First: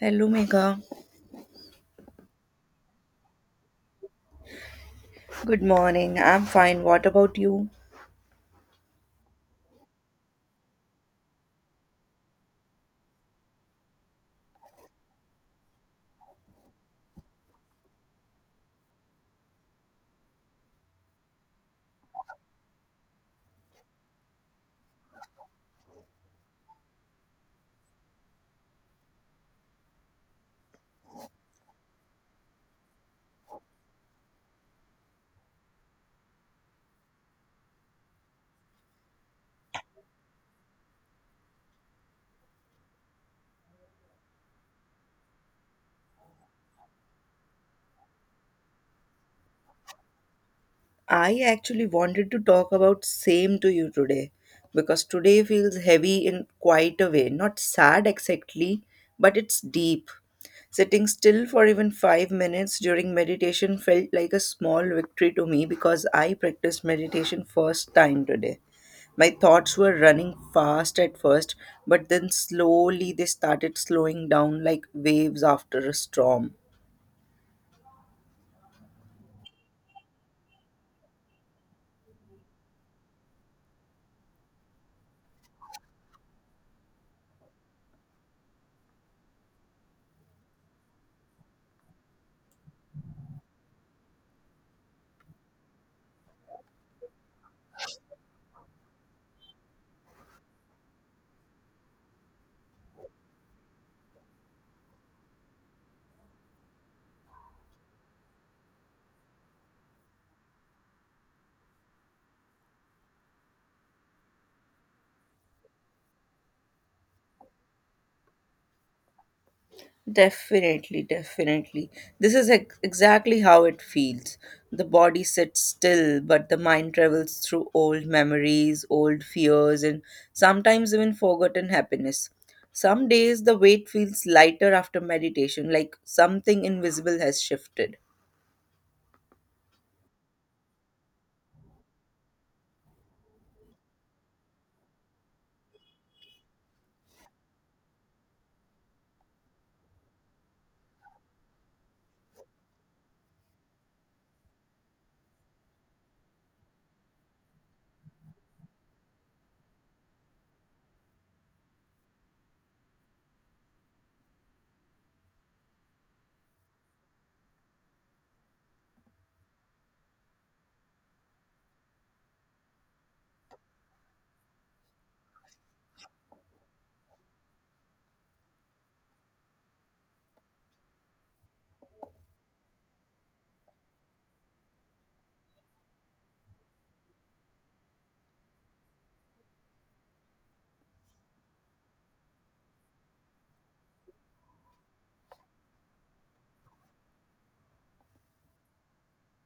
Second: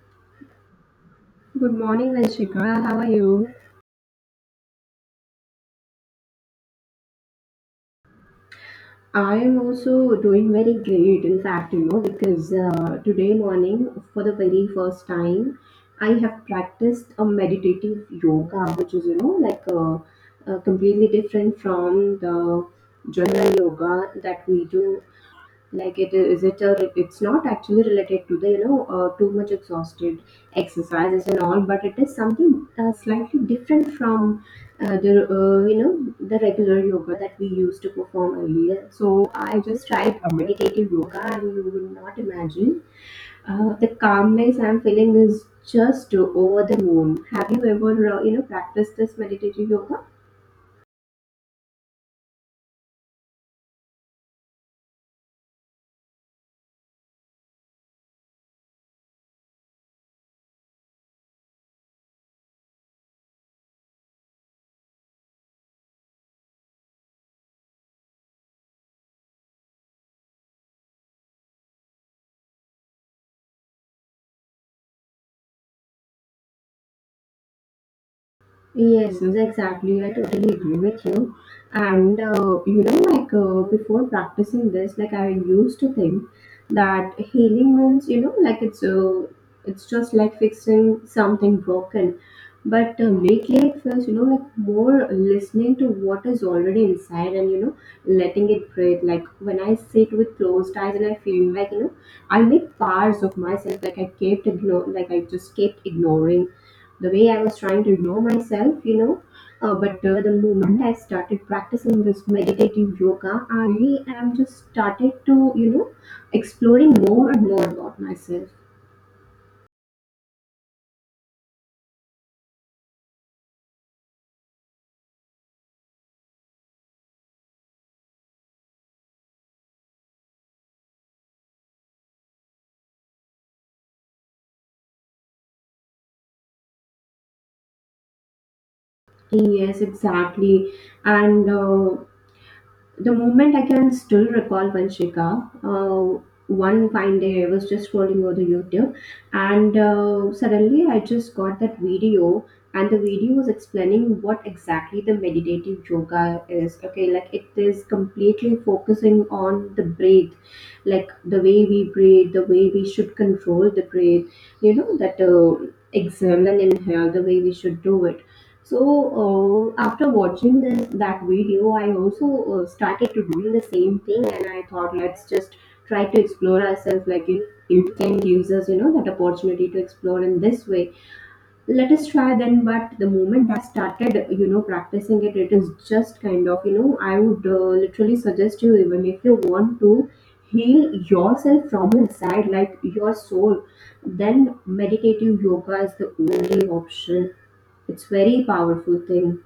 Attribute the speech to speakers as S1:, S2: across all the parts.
S1: Hello, Megha.
S2: Good morning, Anshika. How are you?
S1: Good morning. I'm fine. What about you?
S2: I am also doing very great, in fact, because today morning, for the very first time, I have practiced a meditative yoga, which is, completely different from the general yoga that we do like it is it a, it's not actually related to the too much exhausted exercises and all, but it is something slightly different from the you know the regular yoga that we used to perform earlier. So I just tried a meditative yoga and you will not imagine the calmness I'm feeling is just over the moon. Have you ever practiced this meditative yoga?
S1: I actually wanted to talk about same to you today because today feels heavy in quite a way. Not sad exactly, but it's deep. Sitting still for even 5 minutes during meditation felt like a small victory to me because I practiced meditation first time today. My thoughts were running fast at first, but then slowly they started slowing down like waves after a storm.
S2: Yes, yes, exactly. I totally agree with you. And before practicing this, like I used to think that healing means, it's just like fixing something broken. But lately, it feels, like more listening to what is already inside, and letting it breathe. Like when I sit with closed eyes and I feel like I made parts of myself like I just kept ignoring the way I was trying to ignore myself. But the moment I started practicing this meditative yoga, I really am just started to exploring more and more about myself.
S1: Definitely, definitely. This is exactly how it feels. The body sits still, but the mind travels through old memories, old fears, and sometimes even forgotten happiness. Some days the weight feels lighter after meditation, like something invisible has shifted.
S2: Yes, exactly, and. The moment I can still recall, Vanshika. One fine day I was just scrolling over the YouTube and suddenly I just got that video, and the video was explaining what exactly the meditative yoga is. Okay, like it is completely focusing on the breath, like the way we breathe, the way we should control the breath, you know, that exhale and inhale, the way we should do it. So after watching that video, I also started to doing the same thing, and I thought let's just try to explore ourselves. It can gives us that opportunity to explore in this way. Let us try then. But the moment I started practicing it, it is just kind of, I would literally suggest you, even if you want to heal yourself from inside like your soul, then meditative yoga is the only option. It's very powerful thing.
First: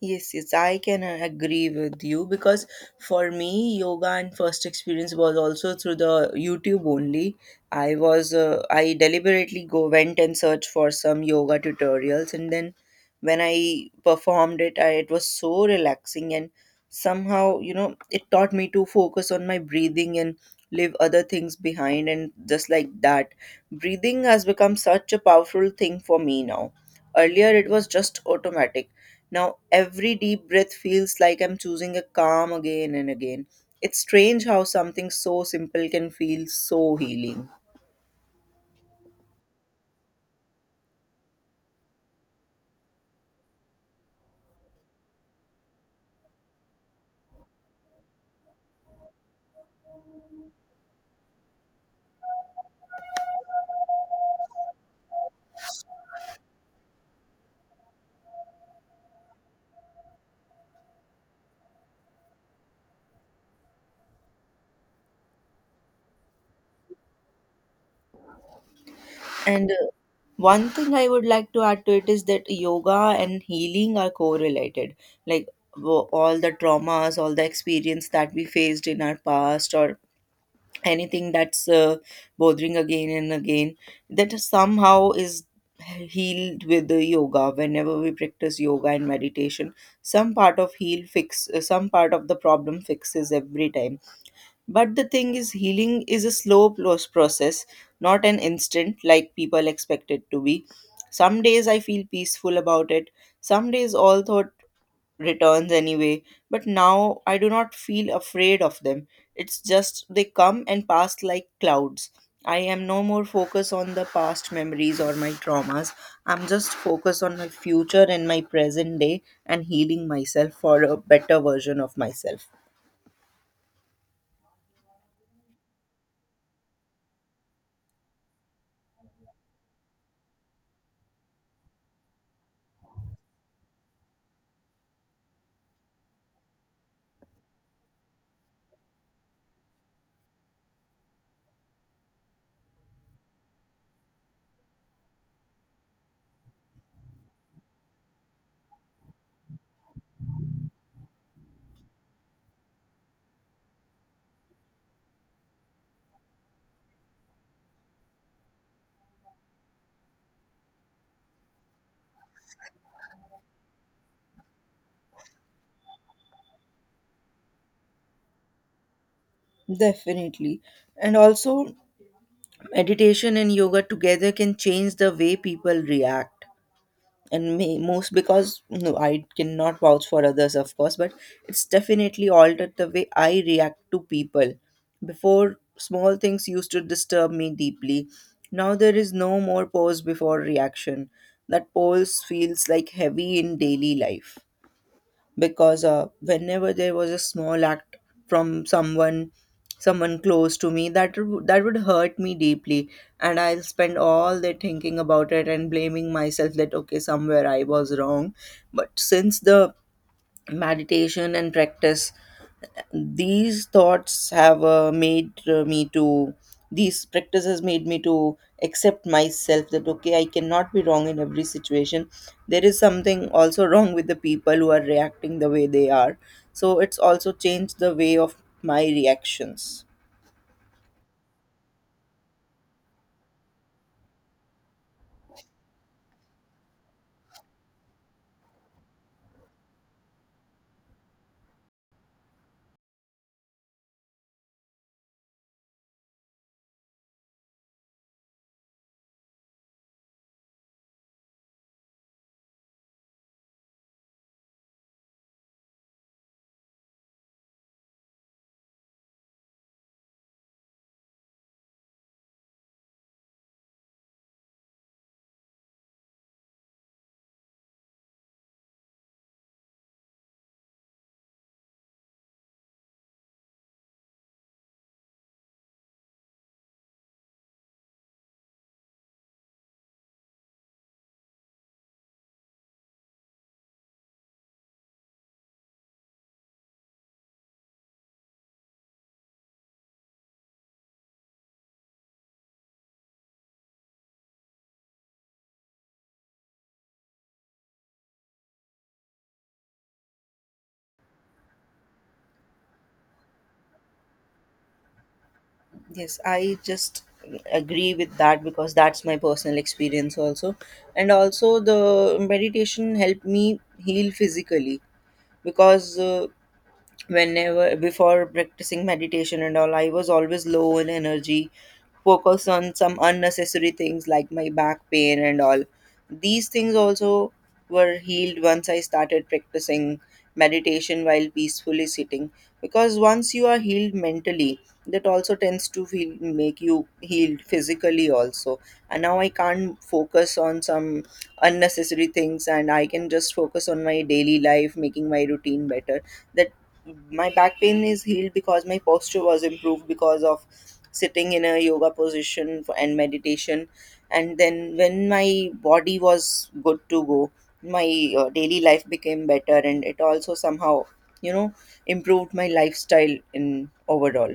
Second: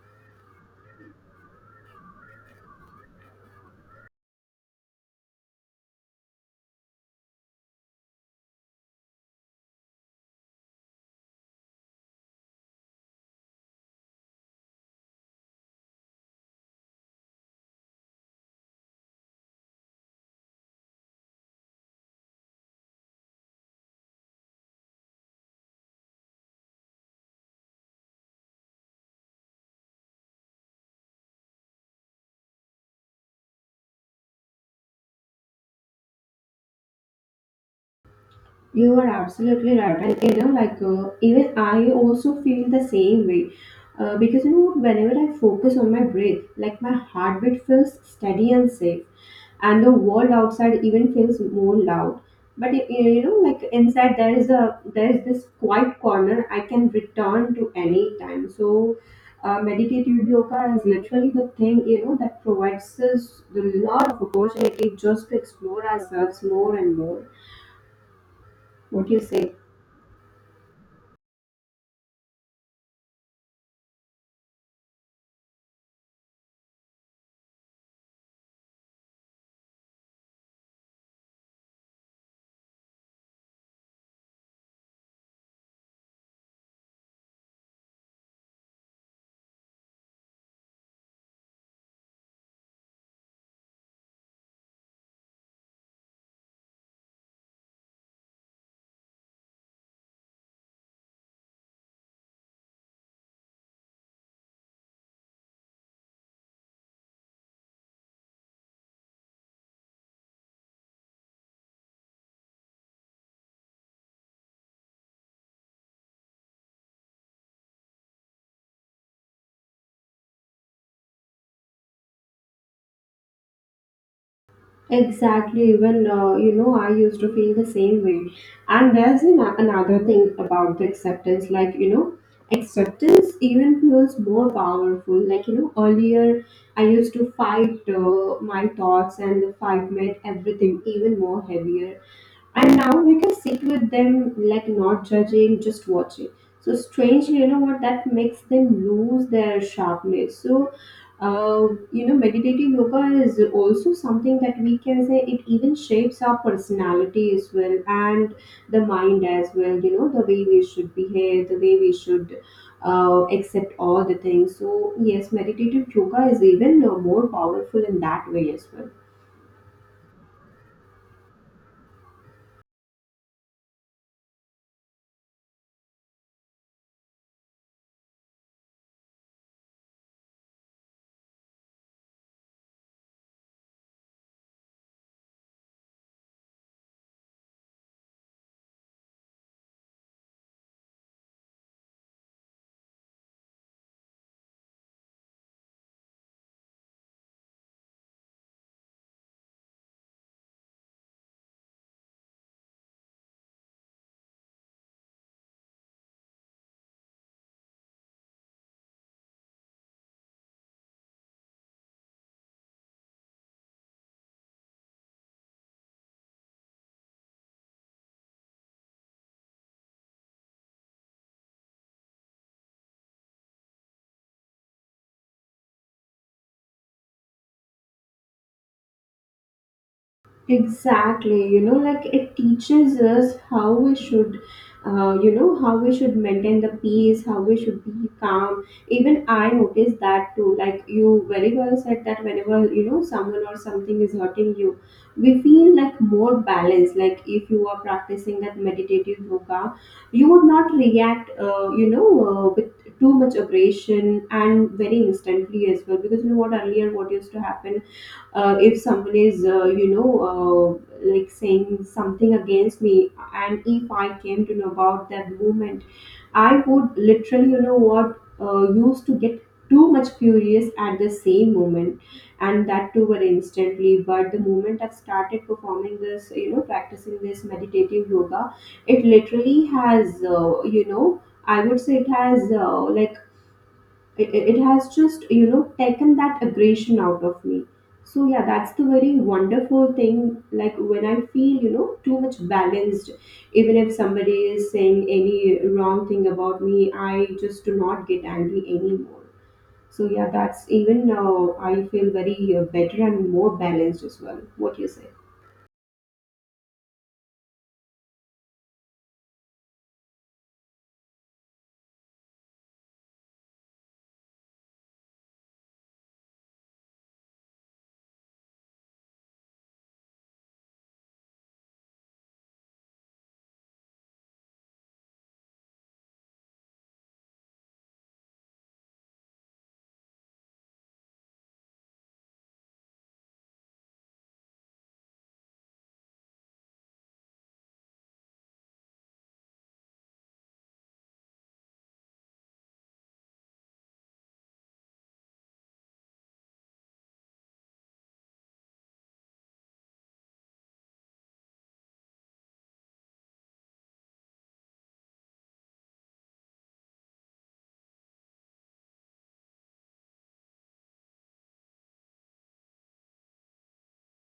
S1: Yes, yes, I can agree with you because for me, yoga and first experience was also through the YouTube only. I deliberately go went and searched for some yoga tutorials, and then when I performed it, it was so relaxing and somehow, you know, it taught me to focus on my breathing and leave other things behind, and just like that, breathing has become such a powerful thing for me now. Earlier, it was just automatic. Now, every deep breath feels like I'm choosing a calm again and again. It's strange how something so simple can feel so healing.
S2: You are absolutely right, and even I also feel the same way, because whenever I focus on my breath, like my heartbeat feels steady and safe, and the world outside even feels more loud. But like inside, there is this quiet corner I can return to any time. So, meditative yoga is literally the thing that provides us a lot of opportunity just to explore ourselves more and more. What do you say?
S1: And One thing I would like to add to it is that yoga and healing are correlated. Like, all the traumas, all the experience that we faced in our past, or anything that's bothering again and again, that somehow is healed with the yoga. Whenever we practice yoga and meditation, some part of the problem fixes every time. But the thing is, healing is a slow process, not an instant like people expect it to be. Some days I feel peaceful about it, some days all thought returns anyway, but now I do not feel afraid of them. It's just they come and pass like clouds. I am no more focused on the past memories or my traumas. I'm just focused on my future and my present day and healing myself for a better version of myself.
S2: Exactly, even I used to feel the same way. And another thing about the acceptance, acceptance even feels more powerful. Earlier I used to fight my thoughts, and the fight made everything even more heavier. And now we can sit with them, like not judging, just watching. So strangely, you know what that makes them lose their sharpness. So meditative yoga is also something that we can say it even shapes our personality as well, and the mind as well. The way we should behave, the way we should accept all the things. So yes, meditative yoga is even more powerful in that way as well.
S1: Definitely. And also, meditation and yoga together can change the way people react. Most, because, no, I cannot vouch for others, of course, but it's definitely altered the way I react to people. Before, small things used to disturb me deeply. Now there is no more pause before reaction. That pause feels like heavy in daily life, because whenever there was a small act from someone, someone close to me, that that would hurt me deeply, and I'll spend all day thinking about it and blaming myself that okay, somewhere I was wrong. But since the meditation and practice, these thoughts have uh, made uh, me to these practices made me to accept myself that okay, I cannot be wrong in every situation. There is something also wrong with the people who are reacting the way they are. So it's also changed the way of my reactions.
S2: Exactly, like it teaches us how we should, how we should maintain the peace, how we should be calm. Even I noticed that too. Like you very well said that whenever, someone or something is hurting you, we feel like more balanced. Like if you are practicing that meditative yoga, you would not react, with too much aggression and very instantly as well. Because you know what, earlier what used to happen, if someone is like saying something against me, and if I came to know about that movement, I would literally, you know what used to get too much furious at the same moment, and that too very instantly. But the moment I've started performing this, practicing this meditative yoga, it literally has, I would say it has like, it has just taken that aggression out of me. So yeah, that's the very wonderful thing. Like when I feel too much balanced, even if somebody is saying any wrong thing about me, I just do not get angry anymore. So yeah, that's even now I feel very better and more balanced as well. What do you say?
S1: Yes, I just agree with that because that's my personal experience also. And also, the meditation helped me heal physically, because whenever before practicing meditation and all, I was always low in energy, focus on some unnecessary things like my back pain and all. These things also were healed once I started practicing meditation while peacefully sitting, because once you are healed mentally, that also tends to make you healed physically also. And now I can't focus on some unnecessary things, and I can just focus on my daily life, making my routine better. That my back pain is healed because my posture was improved because of sitting in a yoga position for, and meditation. And then when my body was good to go, my daily life became better, and it also somehow, you know, improved my lifestyle in overall.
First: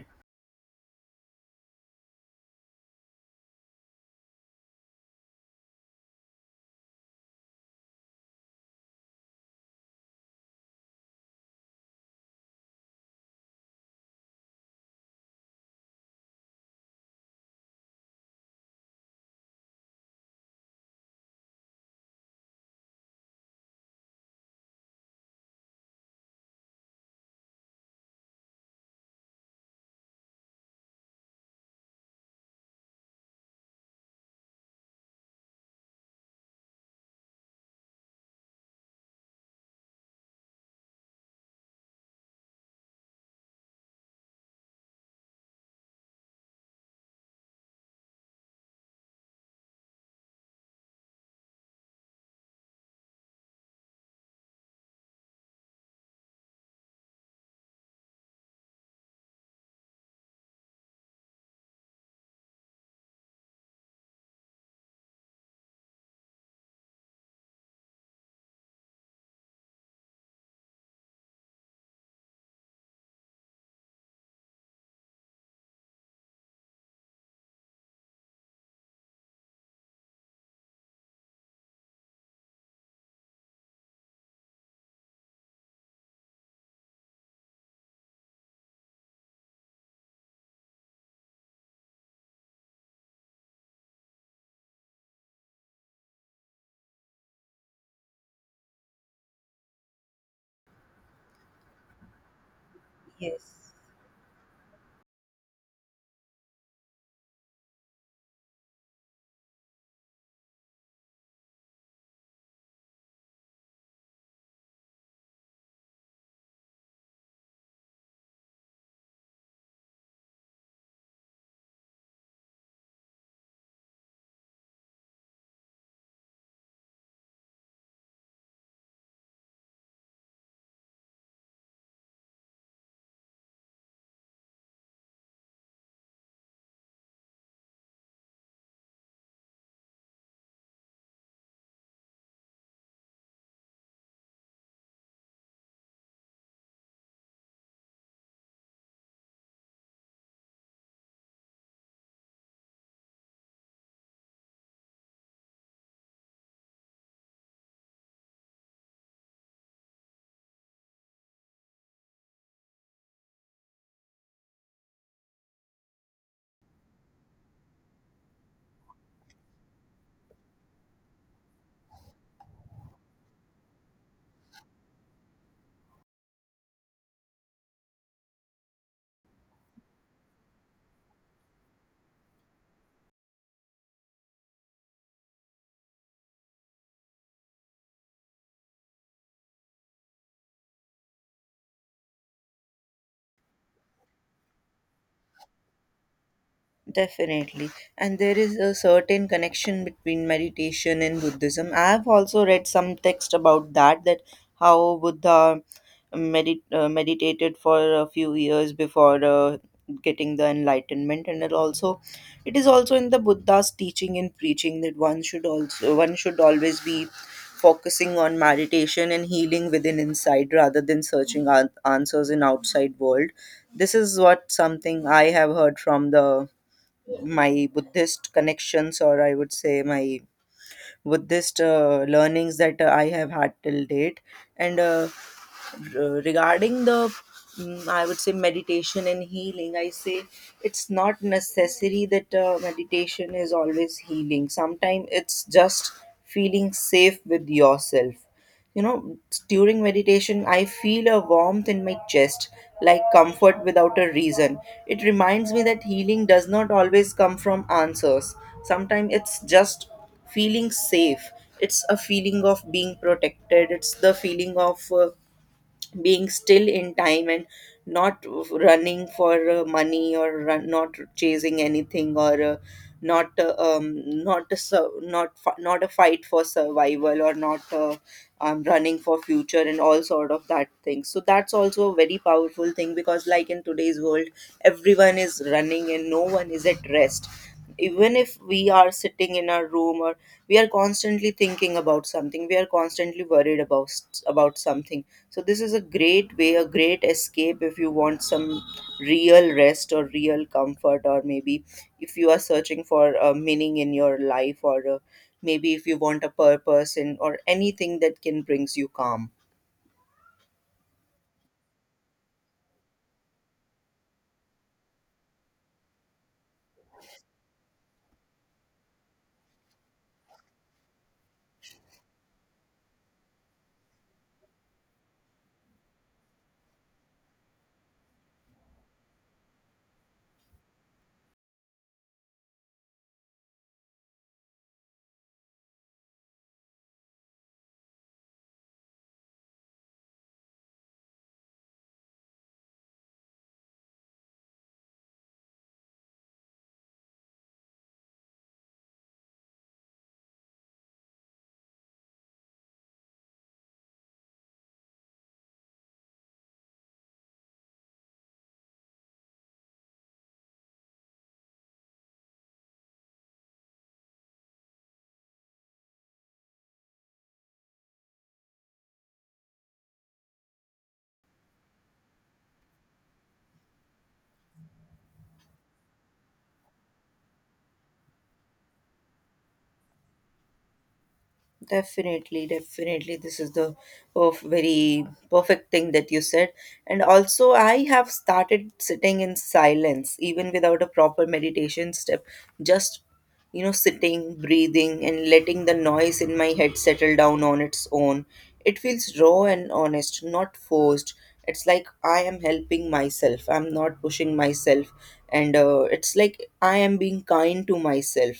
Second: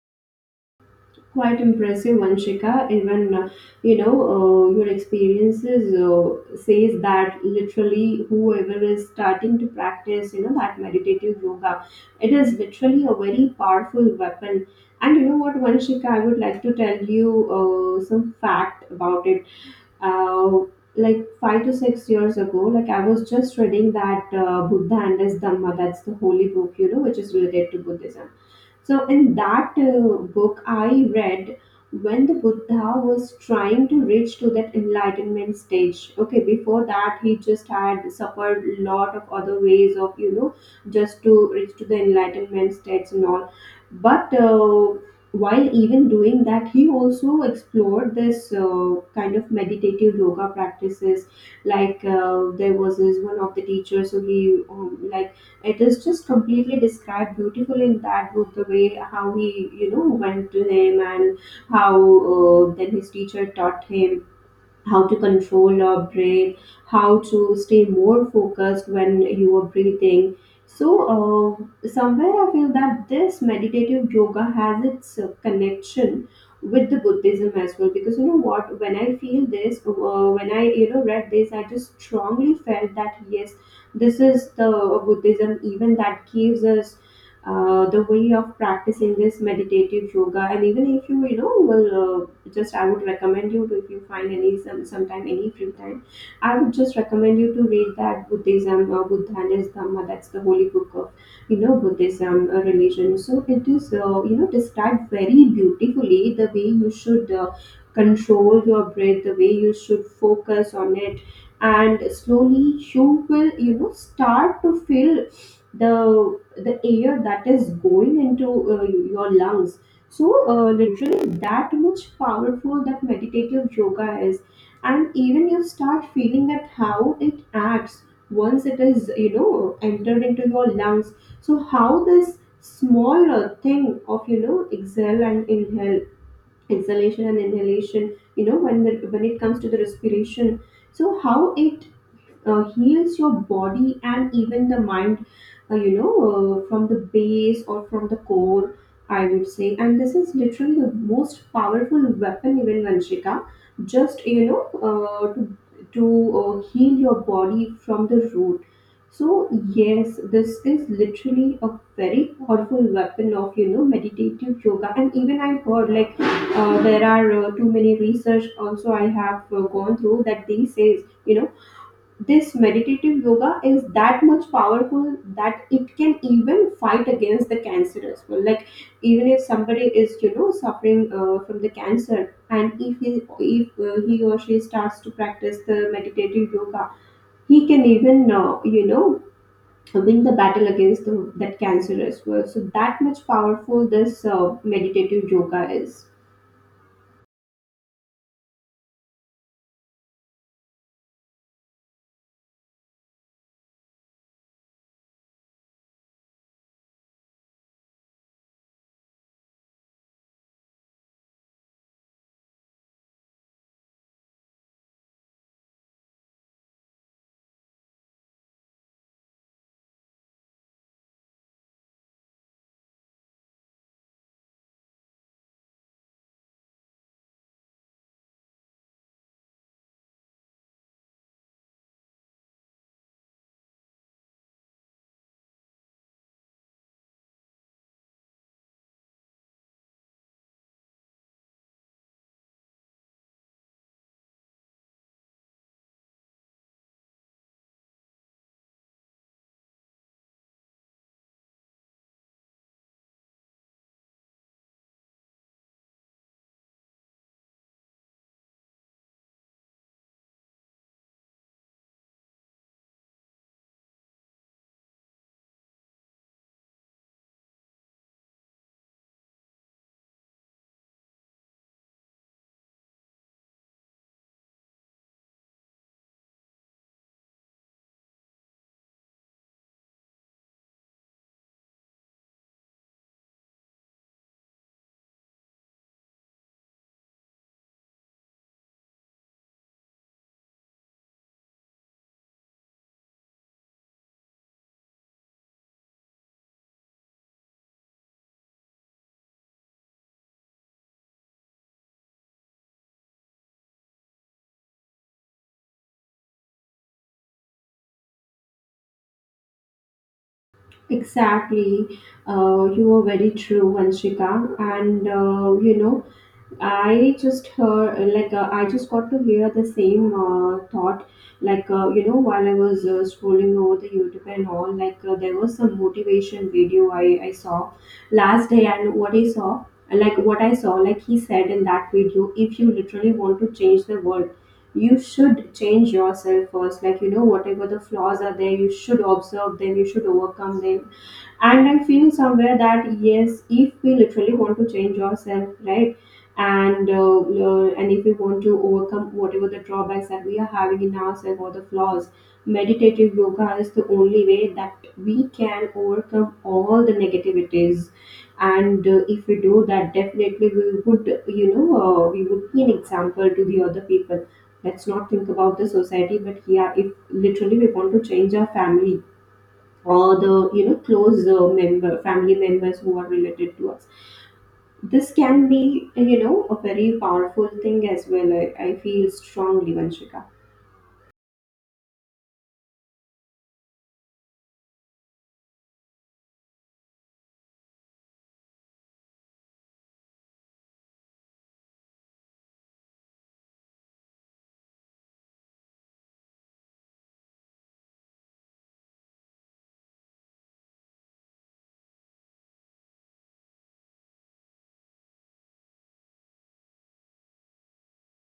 S2: Quite impressive, Vanshika. Even your experiences says that literally whoever is starting to practice, that meditative yoga, it is literally a very powerful weapon. And you know what, Vanshika, I would like to tell you some fact about it. Uh, like 5 to 6 years ago, like I was just reading that Buddha and his Dhamma, that's the holy book, which is related to Buddhism. So, in that book, I read when the Buddha was trying to reach to that enlightenment stage. Okay, before that, he just had suffered a lot of other ways of, just to reach to the enlightenment states and all. But while even doing that, he also explored this kind of meditative yoga practices. Like there was this one of the teachers who he like, it is just completely described beautifully in that book, the way how he, went to him and how then his teacher taught him how to control your breath, how to stay more focused when you are breathing. So, somewhere I feel that this meditative yoga has its connection with the Buddhism as well. Because you know what, when I feel this, when I read this, I just strongly felt that yes, this is the Buddhism even that gives us the way of practicing this meditative yoga. And even if you you know will just, I would recommend you to, if you find any, some sometime any free time, I would just recommend you to read that Buddhism, Buddhan is Dhamma, that's the holy book of, Buddhism religion. So it
S1: Yes.
S2: is, described very beautifully the way you should control your breath, the way you should focus on it. And slowly you will start to feel the air that is going into your lungs. So literally that much powerful that meditative yoga is. And even you start feeling that how it acts once it is entered into your lungs. So how this small thing of, exhale and inhale, exhalation and inhalation, when when it comes to the respiration, so how it heals your body and even the mind, uh, you know from the base or from the core, I would say. And this is literally the most powerful weapon, even Vanshika, just to heal your body from the root. So yes, this is literally a very powerful weapon of, meditative yoga. And even I heard like there are too many research also I have gone through that they says, this meditative yoga is that much powerful that it can even fight against the cancer as well. Like even if somebody is suffering from the cancer, and if he or she starts to practice the meditative yoga, he can even win the battle against that cancer as well. So that much powerful this meditative yoga is.
S1: Definitely. And there is a certain connection between meditation and Buddhism. I have also read some text about that, that how Buddha meditated for a few years before getting the enlightenment. And it also, it is also in the Buddha's teaching and preaching that one should always be focusing on meditation and healing within inside rather than searching answers in outside world. This is what something I have heard from the my Buddhist connections, or I would say my Buddhist learnings that I have had till date. And r- regarding the, I would say, meditation and healing, I say it's not necessary that meditation is always healing. Sometimes it's just feeling safe with yourself, you know. During meditation I feel a warmth in my chest, like comfort without a reason. It reminds me that healing does not always come from answers. Sometimes it's just feeling safe. It's a feeling of being protected. It's the feeling of being still in time, and not running for money, or not chasing anything, or not not a sur- not fi- not a fight for survival, or not running for future and all sort of that thing. So that's also a very powerful thing, because like in today's world, everyone is running and no one is at rest. Even if we are sitting in our room, or we are constantly thinking about something, we are constantly worried about something. So this is a great way, a great escape if you want some real rest or real comfort, or maybe if you are searching for a meaning in your life, or maybe if you want a purpose in or anything that can brings you calm.
S2: Exactly. You were very true, Vanshika. And I just heard like I just got to hear the same thought. Like while I was scrolling over the YouTube and all, like there was some motivation video I saw last day. And what I saw, like he said in that video, if you literally want to change the world, you should change yourself first. Like you know, whatever the flaws are there, you should observe them, you should overcome them. And I'm feeling somewhere that yes, if we literally want to change ourselves, right, and if we want to overcome whatever the drawbacks that we are having in ourselves or the flaws, meditative yoga is the only way that we can overcome all the negativities. And if we do that, definitely we would, we would be an example to the other people. Let's not think about the society, but yeah, if literally we want to change our family or the, close member, family members who are related to us, this can be a very powerful thing as well, I feel strongly, Vanshika.
S1: Definitely, definitely. This is the of very perfect thing that you said. And also, I have started sitting in silence, even without a proper meditation step. Just, you know, sitting, breathing, and letting the noise in my head settle down on its own. It feels raw and honest, not forced. It's like I am helping myself. I'm not pushing myself. And It's like I am being kind to myself.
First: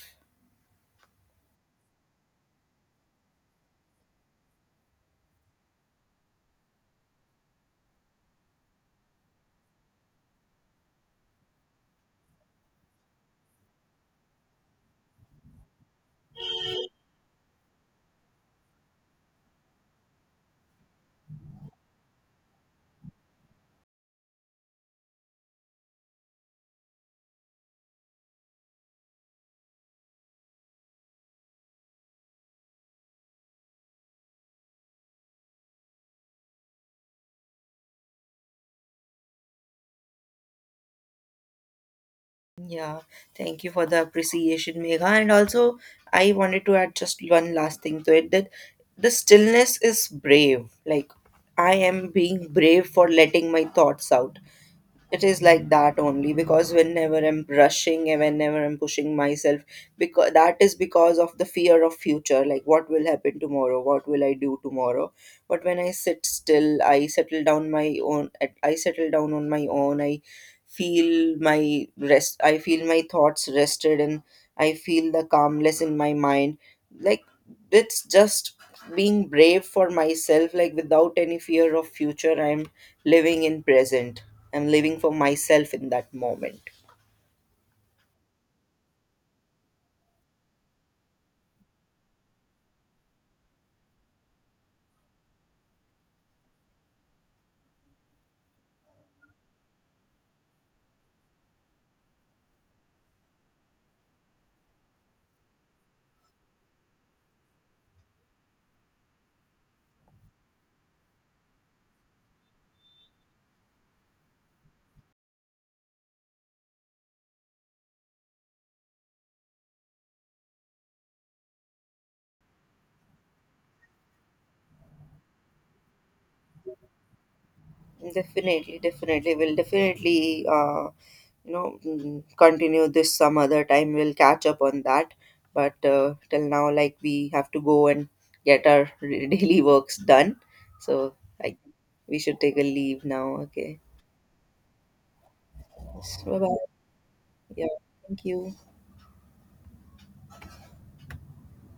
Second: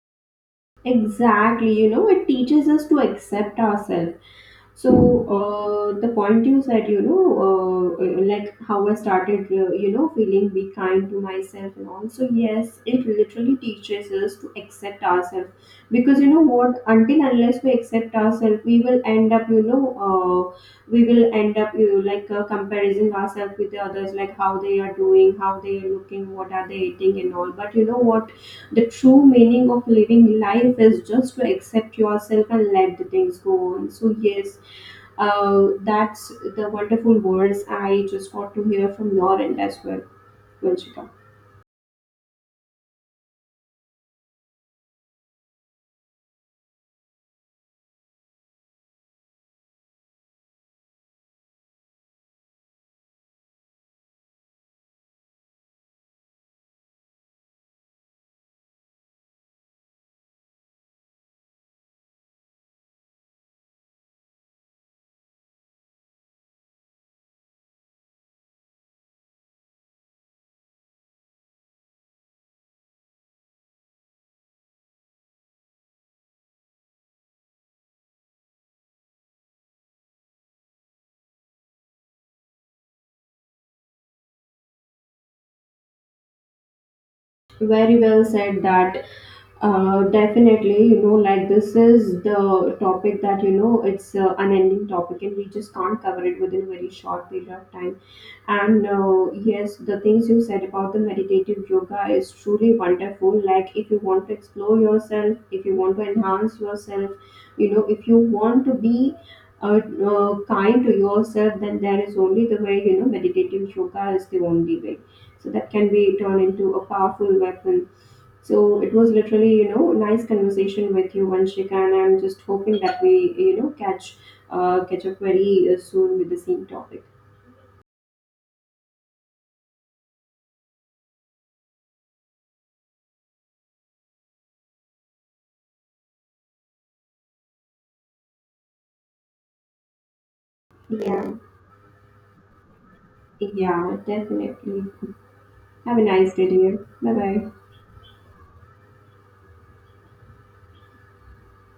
S2: Exactly, it teaches us to accept ourselves. So the point you said, like how I started, feeling be kind to myself and all. So yes, it literally teaches us to accept ourselves, because you know what? Until unless we accept ourselves, we will end up, we will end up, comparing ourselves with the others, like how they are doing, how they are looking, what are they eating, and all. But you know what? The true meaning of living life is just to accept yourself and let the things go on. So, yes, that's the wonderful words I just want to hear from your end as well, Vanshika.
S1: Yeah, thank you for the appreciation, Megha. And also, I wanted to add just one last thing to it, that the stillness is brave. Like, I am being brave for letting my thoughts out. It is like that only because whenever I'm rushing and whenever I'm pushing myself, because that is because of the fear of future. Like, what will happen tomorrow? What will I do tomorrow? But when I sit still, I settle down my own. I settle down on my own. I feel my rest, I feel my thoughts rested, and I feel the calmness in my mind. Like, it's just being brave for myself, like without any fear of future. I'm living in present, I'm living for myself in that moment.
S2: Very well said that. Definitely, like this is the topic that, it's an unending topic and we just can't cover it within a very short period of time. And yes, the things you said about the meditative yoga is truly wonderful. Like, if you want to explore yourself, if you want to enhance yourself, if you want to be uh, kind to yourself, then there is only the way, meditative yoga is the only way. So, that can be turned into a powerful weapon. So, it was literally, nice conversation with you, Vanshika, and I'm just hoping that we, catch up very soon with the same topic.
S1: Definitely, definitely, we'll definitely you know mm, continue this some other time. We'll catch up on that. But till now, like we have to go and get our daily works done. So
S2: Yeah.
S1: I We should take a leave now. Okay.
S2: Yeah, definitely. Have a
S1: So,
S2: nice
S1: bye
S2: day,
S1: bye.
S2: dear. Bye bye.
S1: Yeah. Thank you.